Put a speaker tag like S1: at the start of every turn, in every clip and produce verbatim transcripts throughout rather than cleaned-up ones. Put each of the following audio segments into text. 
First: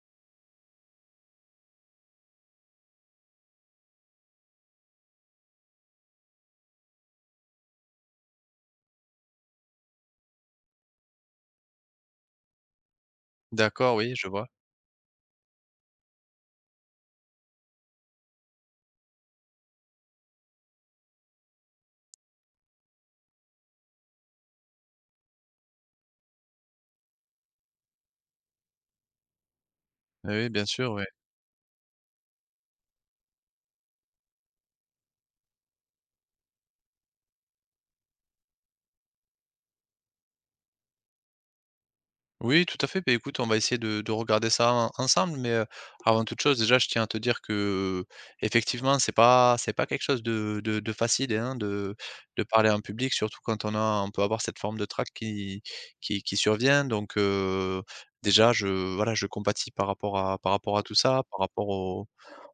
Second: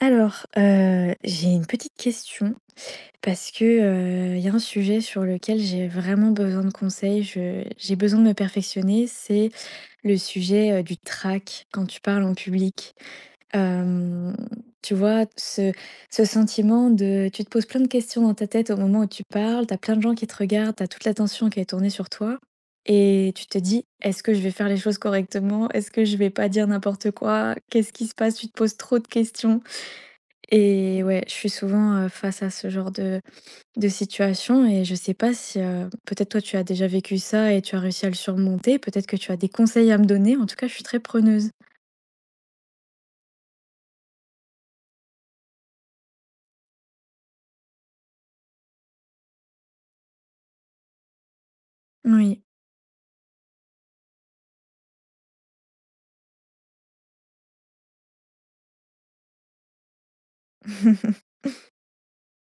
S1: Alors, heu, j'ai une petite question parce que, heu, il y a un sujet sur lequel j'ai vraiment besoin de conseils. Je j'ai besoin de me perfectionner, c'est le sujet, heu, du trac quand tu parles en public.
S2: D'accord, oui, je
S1: Hem,
S2: vois.
S1: Tu vois? Ce ce sentiment de tu te poses plein de questions dans ta tête au moment où tu parles. T'as plein de gens qui te regardent. T'as toute l'attention qui est tournée sur toi et tu te dis: «Est-ce que je vais faire les choses correctement? Est-ce que je vais pas dire n'importe quoi? Qu'est-ce qui se passe?» Tu te poses trop de questions.
S2: Oui, oui, bien sûr,
S1: Et
S2: oui.
S1: ouais, je suis souvent, heu, face à ce genre de de situation et je sais pas si, heu, peut-être toi tu as déjà vécu ça et tu as réussi à le surmonter, peut-être que tu as des conseils à me donner? En tout cas, je suis très preneuse.
S2: Oui, tout à fait. Beh, écoute, on va essayer de, de regarder ça en- ensemble. Mais euh, avant toute chose, déjà, je tiens à te dire que effectivement, c'est pas, c'est pas quelque chose de, de, de facile hein, de,
S1: Oui.
S2: de parler en public, surtout quand on a, on peut avoir cette forme de trac qui, qui, qui survient. Donc euh, déjà, je, voilà, je compatis par rapport à, par rapport à tout ça, par rapport au,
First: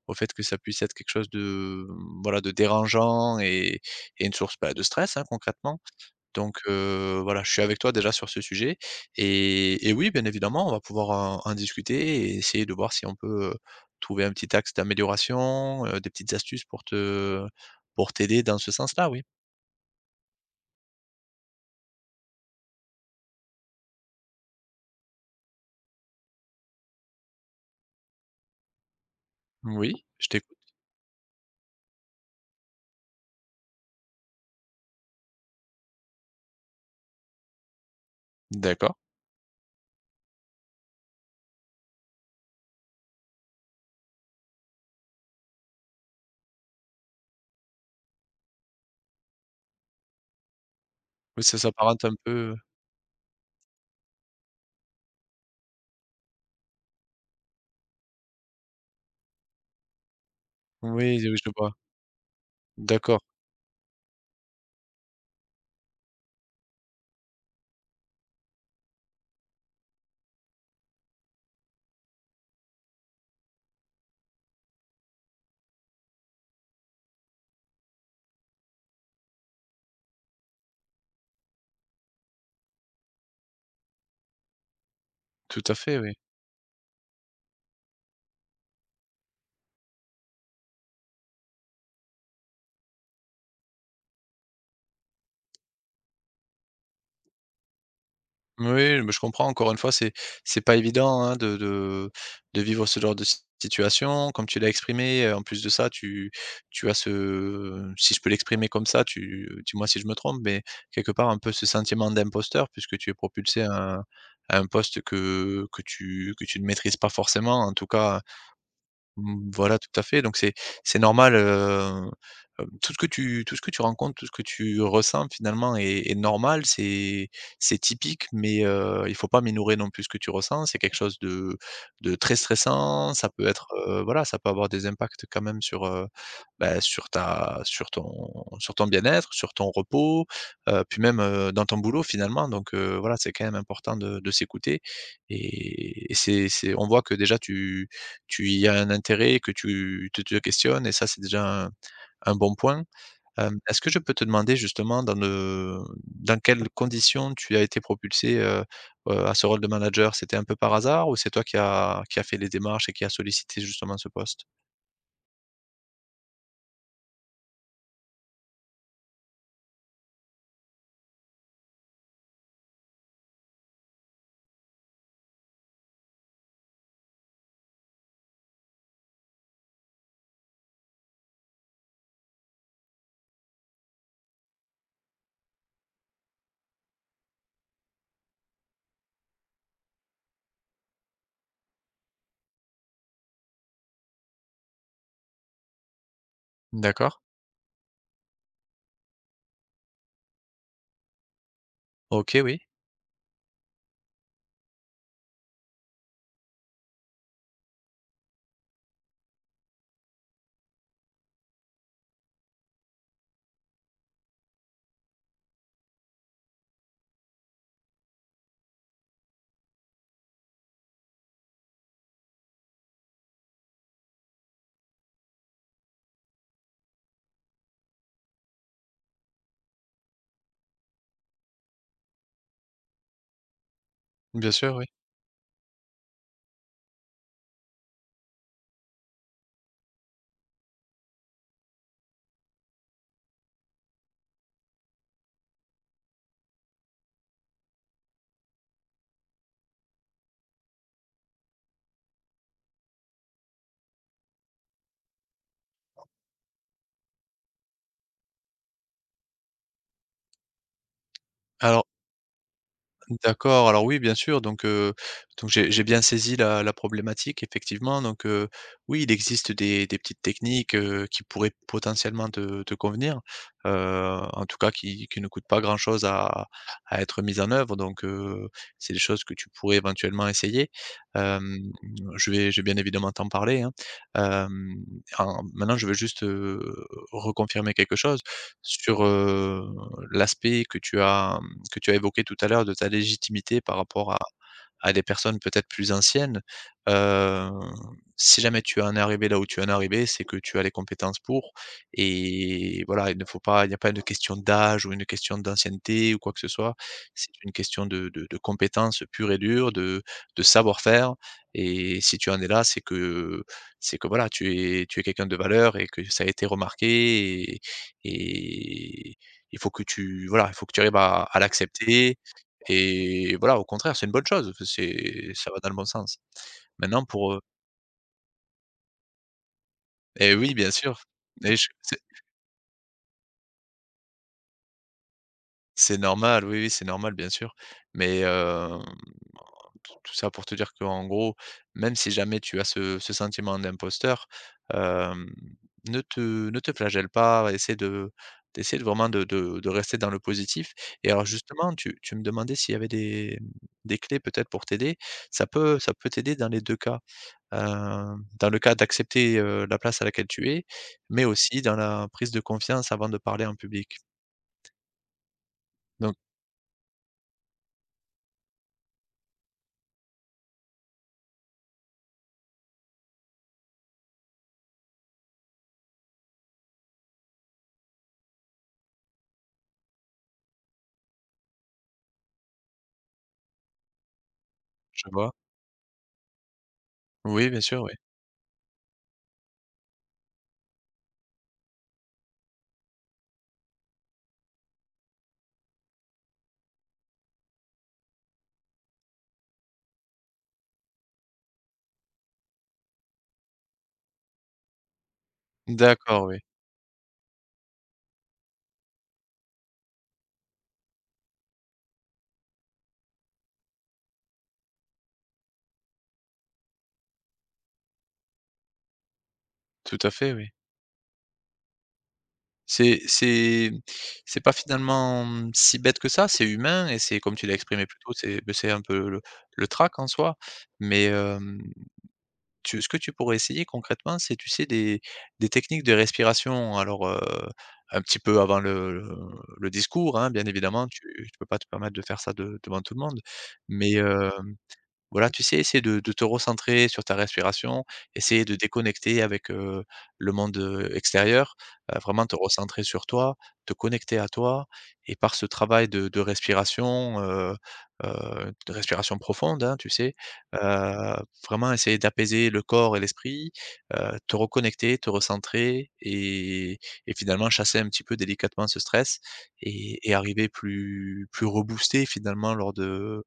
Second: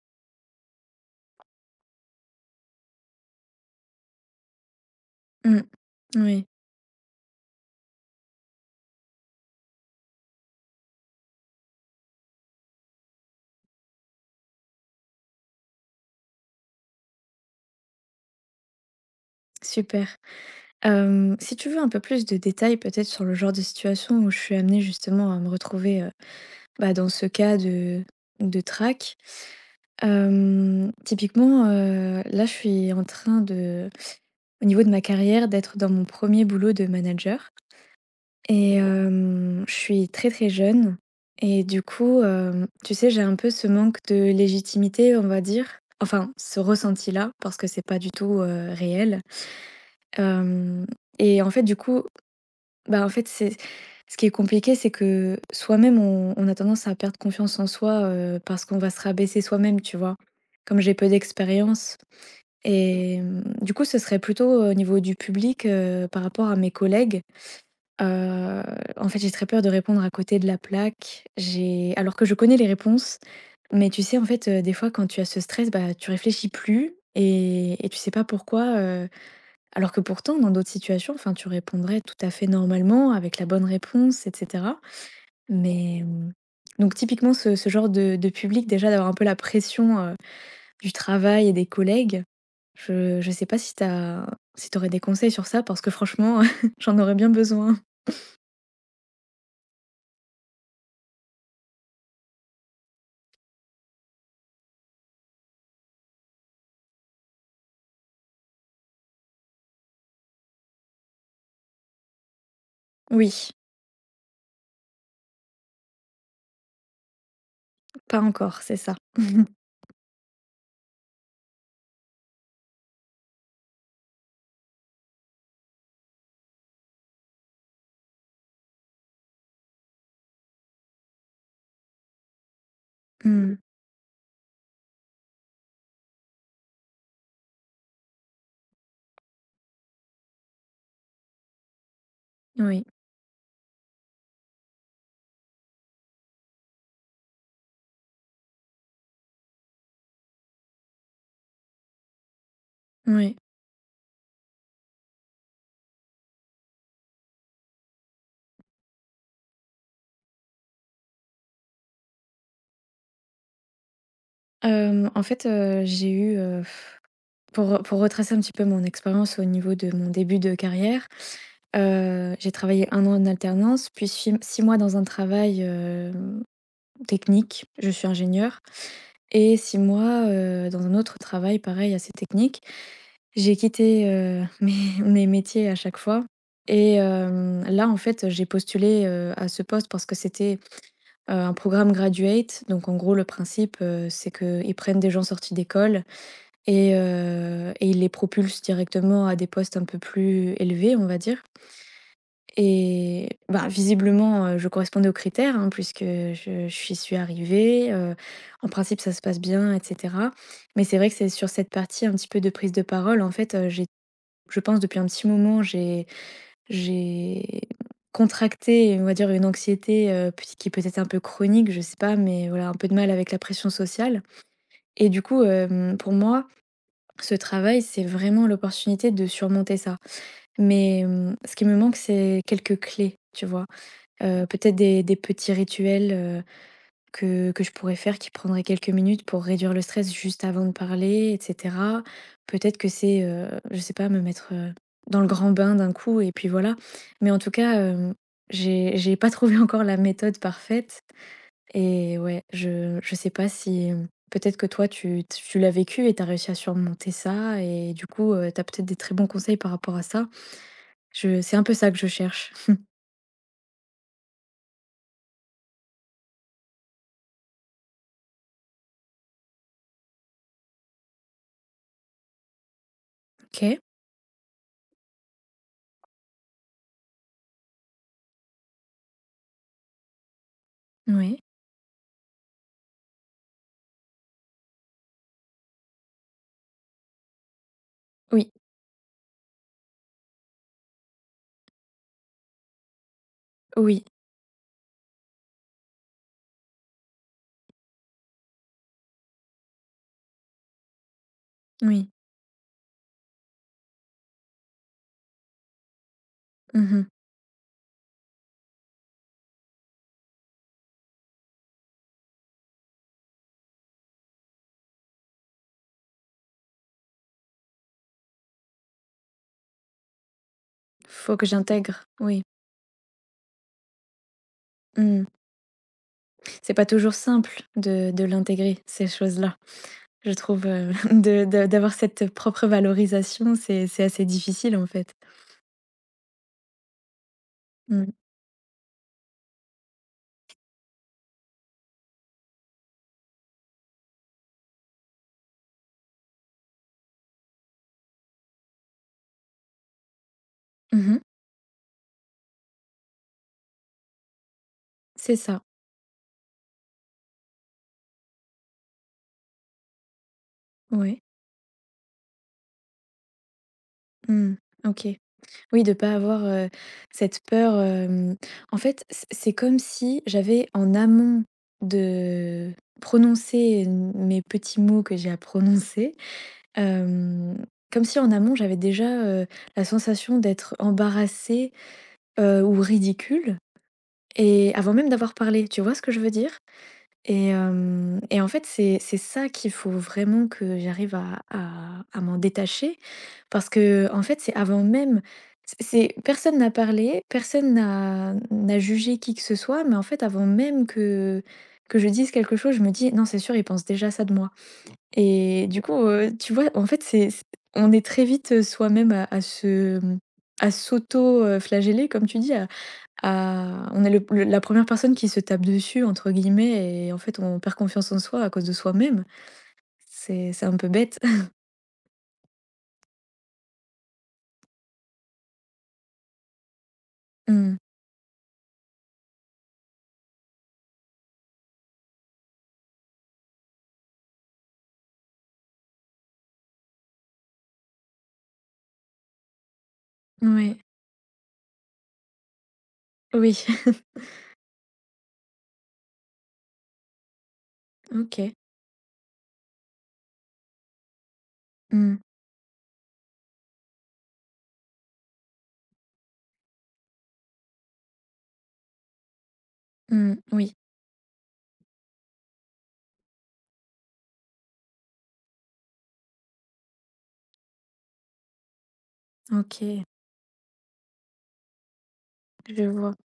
S2: au fait que ça puisse être quelque chose de, voilà, de dérangeant et, et une source bah, de stress, hein,
S1: Mmh.
S2: concrètement.
S1: Oui,
S2: Donc heu, voilà, je suis avec toi déjà sur ce sujet et et oui, bien évidemment, on va pouvoir en en discuter et essayer de voir si on peut, heu, trouver un petit axe d'amélioration, heu, des petites astuces pour te pour t'aider dans ce sens-là, oui.
S1: super. Hem, si tu veux un peu plus de détails peut-être sur le genre de situation où je suis amenée justement à me retrouver, heu, bah, dans ce cas de de trac.
S2: Oui, je t'écoute.
S1: Hem, typiquement, heu, là je suis en train de au niveau de ma carrière, d'être dans mon premier boulot de manager et
S2: D'accord.
S1: hem, je suis très, très jeune et du coup, hem, tu sais, j'ai un peu ce manque de légitimité, on va dire. Enfin, ce ressenti-là, parce que c'est pas du tout, heu, réel. Hem Et
S2: Oui,
S1: en
S2: ça
S1: fait, du coup,
S2: s'apparente un peu
S1: bah, en fait, c'est ce qui est compliqué, c'est que soi-même, on on a tendance à perdre confiance en soi, heu, parce qu'on va se rabaisser soi-même, tu vois? Comme j'ai peu
S2: oui, oui, je vois.
S1: d'expérience et
S2: D'accord,
S1: hem, du coup, ce serait plutôt au niveau du public, heu, par rapport à mes collègues. Heu, En fait, j'ai très peur de répondre à côté de la plaque. J'ai Alors que je connais les réponses, mais tu sais, en fait, heu, des fois, quand tu as ce stress, bah, tu réfléchis plus et et tu sais pas pourquoi, heu, alors que pourtant, dans d'autres situations, enfin, tu répondrais tout à fait normalement avec la bonne réponse et cetera.
S2: tout à fait,
S1: Mais,
S2: oui.
S1: mmh, donc typiquement, ce ce genre de de public, déjà, d'avoir un peu la pression, heu, du travail et des collègues, je je sais pas si t'as si t'aurais des conseils sur ça parce que franchement, j'en aurais bien besoin.
S2: Oui, mais je comprends, encore une fois, c'est c'est pas évident, hein, de de de vivre ce genre de si situation. Comme tu l'as exprimé, heu, en plus de ça, tu tu as ce si je peux l'exprimer comme ça, tu dis-moi si je me trompe, mais quelque part, un peu ce sentiment d'imposteur puisque tu es
S1: Oui,
S2: propulsé à un à un poste que que tu que tu ne maîtrises pas forcément, en tout
S1: pas
S2: cas,
S1: encore, c'est ça.
S2: Mmh, voilà, tout à fait, donc c'est c'est normal, heu, heu, tout ce que tu tout ce que tu rencontres, tout ce que tu ressens finalement est est normal. C'est c'est typique, mais heu, il faut pas minorer non plus ce que tu ressens. C'est quelque chose de de très stressant. Ça peut
S1: Mmh.
S2: être, heu, voilà, ça peut avoir des impacts quand même sur, heu, bah, sur ta sur ton sur ton bien-être, sur ton repos, heu, puis même, heu, dans ton boulot finalement, donc
S1: Oui,
S2: heu, voilà, c'est quand même important de de s'écouter et et c'est c'est on voit que déjà tu tu y as un intérêt, que tu te te questionnes et ça, c'est déjà un un bon point.
S1: oui.
S2: Hem, est-ce que je peux te demander justement dans de dans quelles conditions tu as été propulsé, heu heu, à ce rôle de manager? C'était un peu par hasard ou c'est toi qui as qui a fait les démarches et qui a sollicité justement ce poste?
S1: Hem, en fait, heu, j'ai eu, heu, pour, pour retracer un petit peu mon expérience au niveau de mon début de carrière, heu, j'ai travaillé un an en alternance, puis six 6 mois dans un travail, hem, technique, je suis ingénieure et six mois, heu, dans un autre travail pareil assez technique. J'ai quitté, heu, mes mes métiers à chaque fois et hem, là, en fait, j'ai postulé, heu, à ce poste parce que c'était, heu, un programme graduate. Donc en gros, le principe, heu, c'est qu'ils prennent des gens sortis d'école et
S2: D'accord.
S1: heu et ils les propulsent directement à des postes un peu plus élevés, on va dire.
S2: OK, oui.
S1: Et bah, visiblement, heu, je correspondais aux critères, hein, puisque je j'y suis arrivée, heu, en principe, ça se passe bien et cetera. Mais c'est vrai que c'est sur cette partie un petit peu de prise de parole, en fait, heu, j'ai je pense depuis un petit moment, j'ai j'ai contracté, on va dire, une anxiété, heu, peut qui peut être un peu chronique, je sais pas, mais voilà, un peu de mal avec la pression sociale et du coup, hem, pour moi, ce travail, c'est vraiment l'opportunité de surmonter ça. Mais, hem, ce qui me manque, c'est quelques clés, tu vois? Heu,
S2: Bien sûr,
S1: peut-être
S2: oui.
S1: des des petits rituels, euh, que que je pourrais faire qui prendrait quelques minutes pour réduire le stress juste avant de parler et cetera. Peut-être que c'est, heu, je sais pas, me mettre, heu, dans le grand bain d'un coup et puis voilà. Mais en tout cas, hem, j'ai j'ai pas trouvé encore la méthode parfaite et ouais, je je sais pas si, peut-être que toi tu tu l'as vécu et tu as réussi à surmonter ça et du coup, heu, tu as peut-être des très bons conseils par rapport à ça. Je C'est un peu
S2: Alors
S1: ça que je cherche.
S2: D'accord, alors oui, bien sûr, donc heu, donc j'ai j'ai bien saisi la la problématique effectivement, donc heu, oui, il existe des des petites techniques, heu, qui pourraient potentiellement te te convenir,
S1: OK.
S2: heu, en tout cas qui qui ne coûtent pas grand-chose à à être mises en œuvre, donc heu, c'est des choses que tu pourrais éventuellement essayer.
S1: Ouais.
S2: Hem, je vais je vais bien évidemment t'en parler, hein. Hem, en maintenant je veux juste, heu, reconfirmer quelque chose
S1: Oui,
S2: sur, l'aspect que tu as mmh, que tu as évoqué tout à l'heure de ta légitimité par
S1: oui,
S2: rapport à à des personnes peut-être plus anciennes, heu, si jamais tu en es arrivé là où tu en es arrivé, c'est que tu as les compétences pour
S1: oui.
S2: et voilà, il ne faut pas il n'y a pas une question d'âge ou une question d'ancienneté ou quoi que ce soit.
S1: Mmh.
S2: C'est une question de de de compétences pure et dure, de de savoir-faire et si tu en es là, c'est que c'est que voilà, tu es tu es quelqu'un de valeur et que ça a été remarqué et et il faut que tu voilà, il faut que tu arrives à
S1: Faut
S2: à
S1: que j'intègre.
S2: l'accepter
S1: Oui.
S2: et voilà, au contraire, c'est une bonne chose,
S1: Mmh.
S2: c'est ça va dans le bon sens.
S1: C'est pas
S2: Maintenant
S1: toujours
S2: pour, heu
S1: simple de de l'intégrer, ces choses-là. Je
S2: et oui,
S1: trouve,
S2: bien
S1: heu,
S2: sûr
S1: de
S2: et
S1: de
S2: je
S1: d'avoir
S2: c'est
S1: cette propre valorisation, c'est c'est assez difficile, en fait.
S2: c'est normal, oui, oui, c'est normal, bien sûr,
S1: Mmh.
S2: mais hem Tout tout ça pour te dire qu'en gros, même si jamais tu as ce ce sentiment d'imposteur, hem, ne te ne te flagelle pas, essaie de d'essaie de vraiment de de de rester dans le positif et
S1: Mmh.
S2: alors justement, tu tu me demandais s'il y avait des, mmh, des clés peut-être pour t'aider.
S1: C'est
S2: Ça
S1: ça,
S2: peut ça peut t'aider dans les deux cas, heu, dans le cas d'accepter, heu, la place à laquelle tu es,
S1: oui.
S2: mais aussi dans la prise de confiance avant de parler en public.
S1: OK. Oui, de pas
S2: Donc,
S1: avoir, heu, cette peur, hem, en fait, c'est c'est comme si j'avais en amont de prononcer mes petits mots que j'ai à prononcer, hem, comme si en amont j'avais déjà, heu, la sensation d'être embarrassée, heu, ou ridicule. Et avant même
S2: je vois?
S1: d'avoir parlé, tu vois ce que je veux dire?
S2: Oui,
S1: Et
S2: bien sûr, oui.
S1: hem et en fait, c'est c'est ça qu'il faut vraiment que j'arrive à à à m'en détacher parce que en fait, c'est avant même c'est c'est personne n'a parlé, personne n'a n'a jugé qui que ce soit, mais en fait, avant même que que je dise quelque chose, je me dis: «Non, c'est sûr, il pense déjà ça de moi» et du coup,
S2: D'accord,
S1: heu,
S2: oui.
S1: tu vois, en fait, c'est c'est on est très vite, heu, soi-même à à se, mmh, à s'auto, flageller comme tu dis, ah, on est le le la première personne qui se tape dessus entre guillemets et en fait, on perd confiance en soi à cause de soi-même.
S2: Tout à fait, oui.
S1: C'est c'est un peu bête.
S2: C'est c'est c'est pas finalement, mmh, si bête que ça, c'est humain et c'est comme tu l'as
S1: Mmh.
S2: exprimé plus tôt, c'est beh, c'est un peu le le trac en soi. Mais, hem, tu ce que tu pourrais essayer concrètement, c'est tu sais des des techniques de respiration alors, heu, un petit peu avant le le le discours, hein, bien
S1: Ouais.
S2: évidemment, tu tu peux pas te permettre de faire ça de devant tout le monde.
S1: Oui.
S2: Mais, hem voilà, tu sais, essaie de de te recentrer sur ta respiration, essayer
S1: OK.
S2: de déconnecter avec, heu, le monde, heu, extérieur, heu,
S1: Mmh.
S2: vraiment te recentrer sur toi, te connecter à toi et par ce travail de de respiration, heu heu, de respiration profonde, hein, tu sais,
S1: Mmh. Oui.
S2: heu, vraiment essayer d'apaiser le corps et l'esprit, heu, te reconnecter, te recentrer et et finalement chasser un petit peu délicatement ce stress et
S1: OK.
S2: et arriver plus plus reboosté finalement lors
S1: Je vois.
S2: de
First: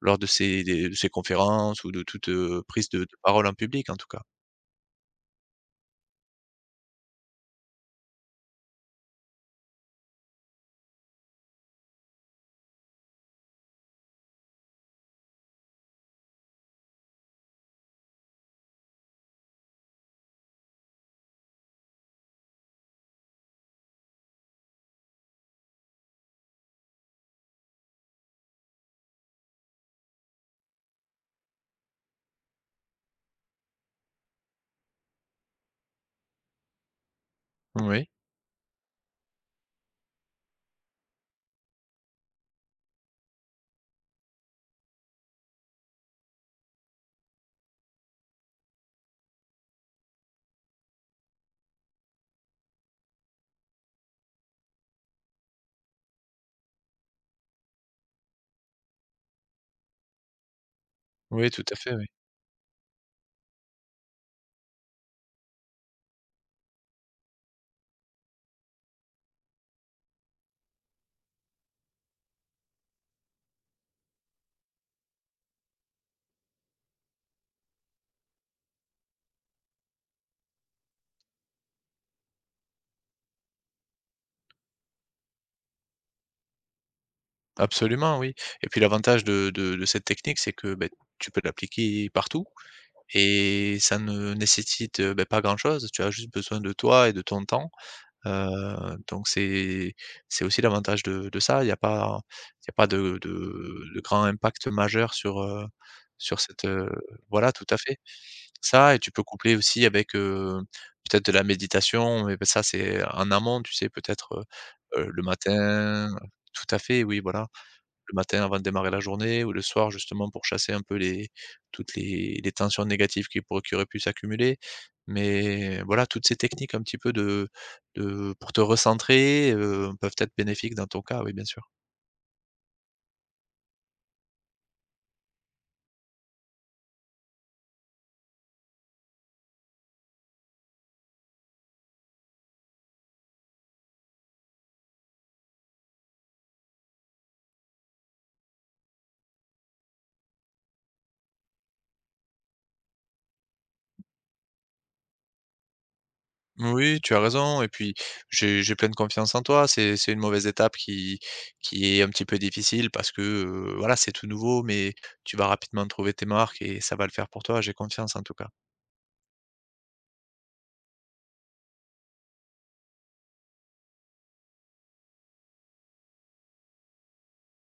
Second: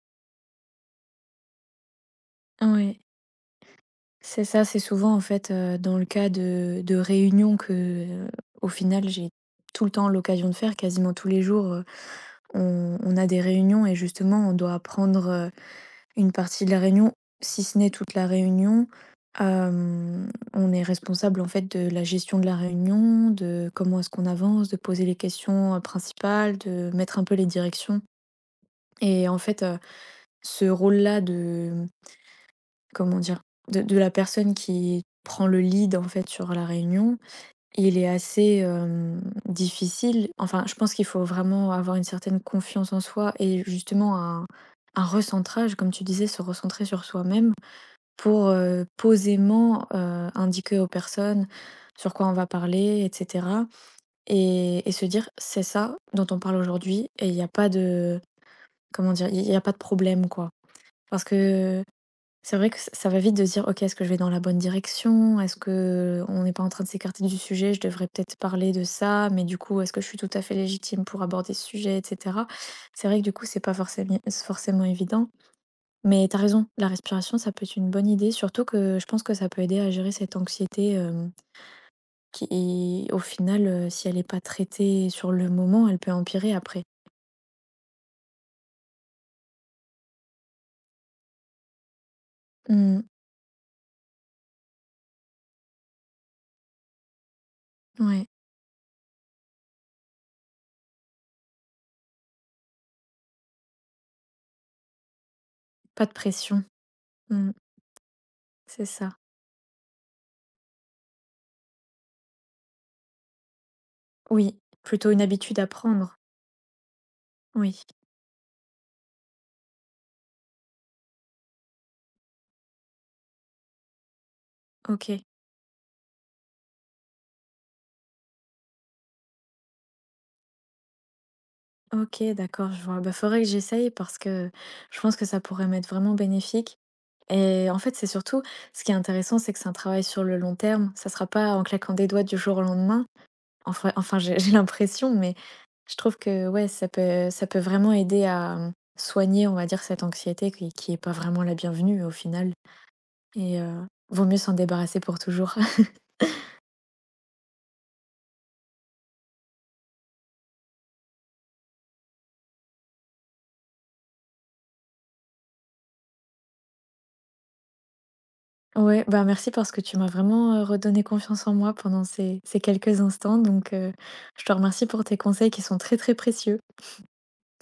S2: lors de ses des de ses conférences ou de toute, heu, prise
S1: Ouais.
S2: de de parole en public en tout cas.
S1: C'est ça, c'est souvent en fait, heu, dans le cas de de réunions que, heu, au final, j'ai tout le temps l'occasion de faire, quasiment tous les jours, heu, on on a des réunions et justement on doit apprendre, une partie de la réunion, si ce n'est toute la réunion, hem, on est responsable, en fait, de la gestion de la réunion, de comment est-ce qu'on avance, de poser les questions, heu, principales, de mettre un peu les directions et en fait, heu, ce rôle-là de, comment dire? De de la personne qui prend le lead, en fait, sur la réunion, il est
S2: Oui,
S1: assez, hem, difficile. Enfin, je pense qu'il faut vraiment avoir une certaine confiance en soi et justement un un recentrage, comme tu disais, se recentrer sur soi-même pour, heu, posément, heu, indiquer aux personnes sur quoi on va parler et cetera et et se dire: «C'est ça dont on parle aujourd'hui» et il y a pas de comment dire? Il il y a pas de problème, quoi. Parce
S2: oui, tout à
S1: que
S2: fait, oui.
S1: c'est vrai que ç ça va vite de se dire: «OK, est-ce que je vais dans la bonne direction? Est-ce que on n'est pas en train de s'écarter du sujet? Je devrais peut-être parler de ça, mais du coup, est-ce que je suis tout à fait légitime pour aborder ce sujet?» et cetera. C'est vrai que du coup, c'est pas forcément forcément évident. Mais t'as raison, la respiration, ça peut être une bonne idée, surtout que je pense que ça peut aider à gérer cette anxiété euh, qui, au final, euh, si elle n'est pas traitée sur le moment, elle peut empirer après.
S2: Absolument, oui. Et puis l'avantage de de de cette technique, c'est que, beh, tu peux l'appliquer partout
S1: Mm,
S2: et ça ne nécessite, heu, beh, pas grand-chose. Tu as juste besoin de toi et de ton temps,
S1: ouais,
S2: heu, donc c'est c'est aussi l'avantage de de ça. Il n'y a pas il y a pas de de de grand impact majeur sur, heu,
S1: pas de
S2: sur
S1: pression.
S2: cette, heu
S1: Mm,
S2: voilà, tout à fait.
S1: c'est
S2: Ça et tu
S1: ça.
S2: peux coupler aussi avec, heu, peut-être de la méditation, mais bah, ça c'est en amont, tu sais peut-être,
S1: Oui,
S2: heu heu,
S1: plutôt une
S2: le
S1: habitude à
S2: matin
S1: prendre.
S2: tout à fait, oui voilà.
S1: Oui,
S2: Le matin avant de démarrer la journée ou le soir justement pour chasser un peu les toutes les les tensions négatives qui pourraient qui auraient pu s'accumuler.
S1: ok.
S2: Mais voilà, toutes ces techniques un petit peu de de pour te recentrer, heu, peuvent être bénéfiques dans ton cas, oui bien sûr.
S1: Ok, d'accord, je vois. Bah, faudrait que j'essaye parce que je pense que ça pourrait m'être vraiment bénéfique. Et en fait, c'est surtout, ce qui est intéressant, c'est que c'est un travail sur le long terme. Ça sera pas en claquant des doigts du jour au lendemain. Enfin enfin, j'ai j'ai l'impression, mais je trouve que ouais, ça peut ça peut vraiment aider à, mmh, soigner, on va dire, cette anxiété qui qui est pas vraiment la bienvenue au final et heu, vaut mieux s'en débarrasser pour toujours.
S2: Oui, tu as raison et puis j'ai j'ai pleine confiance en toi. C'est c'est une mauvaise étape qui qui est un petit peu difficile parce que, heu, voilà, c'est tout nouveau mais tu vas rapidement trouver tes marques et ça va le faire pour toi, j'ai confiance en tout cas.
S1: Ouais, bah, merci parce que tu m'as vraiment, heu, redonné confiance en moi pendant ces ces quelques instants donc heu, je te remercie pour tes conseils qui sont très, très précieux.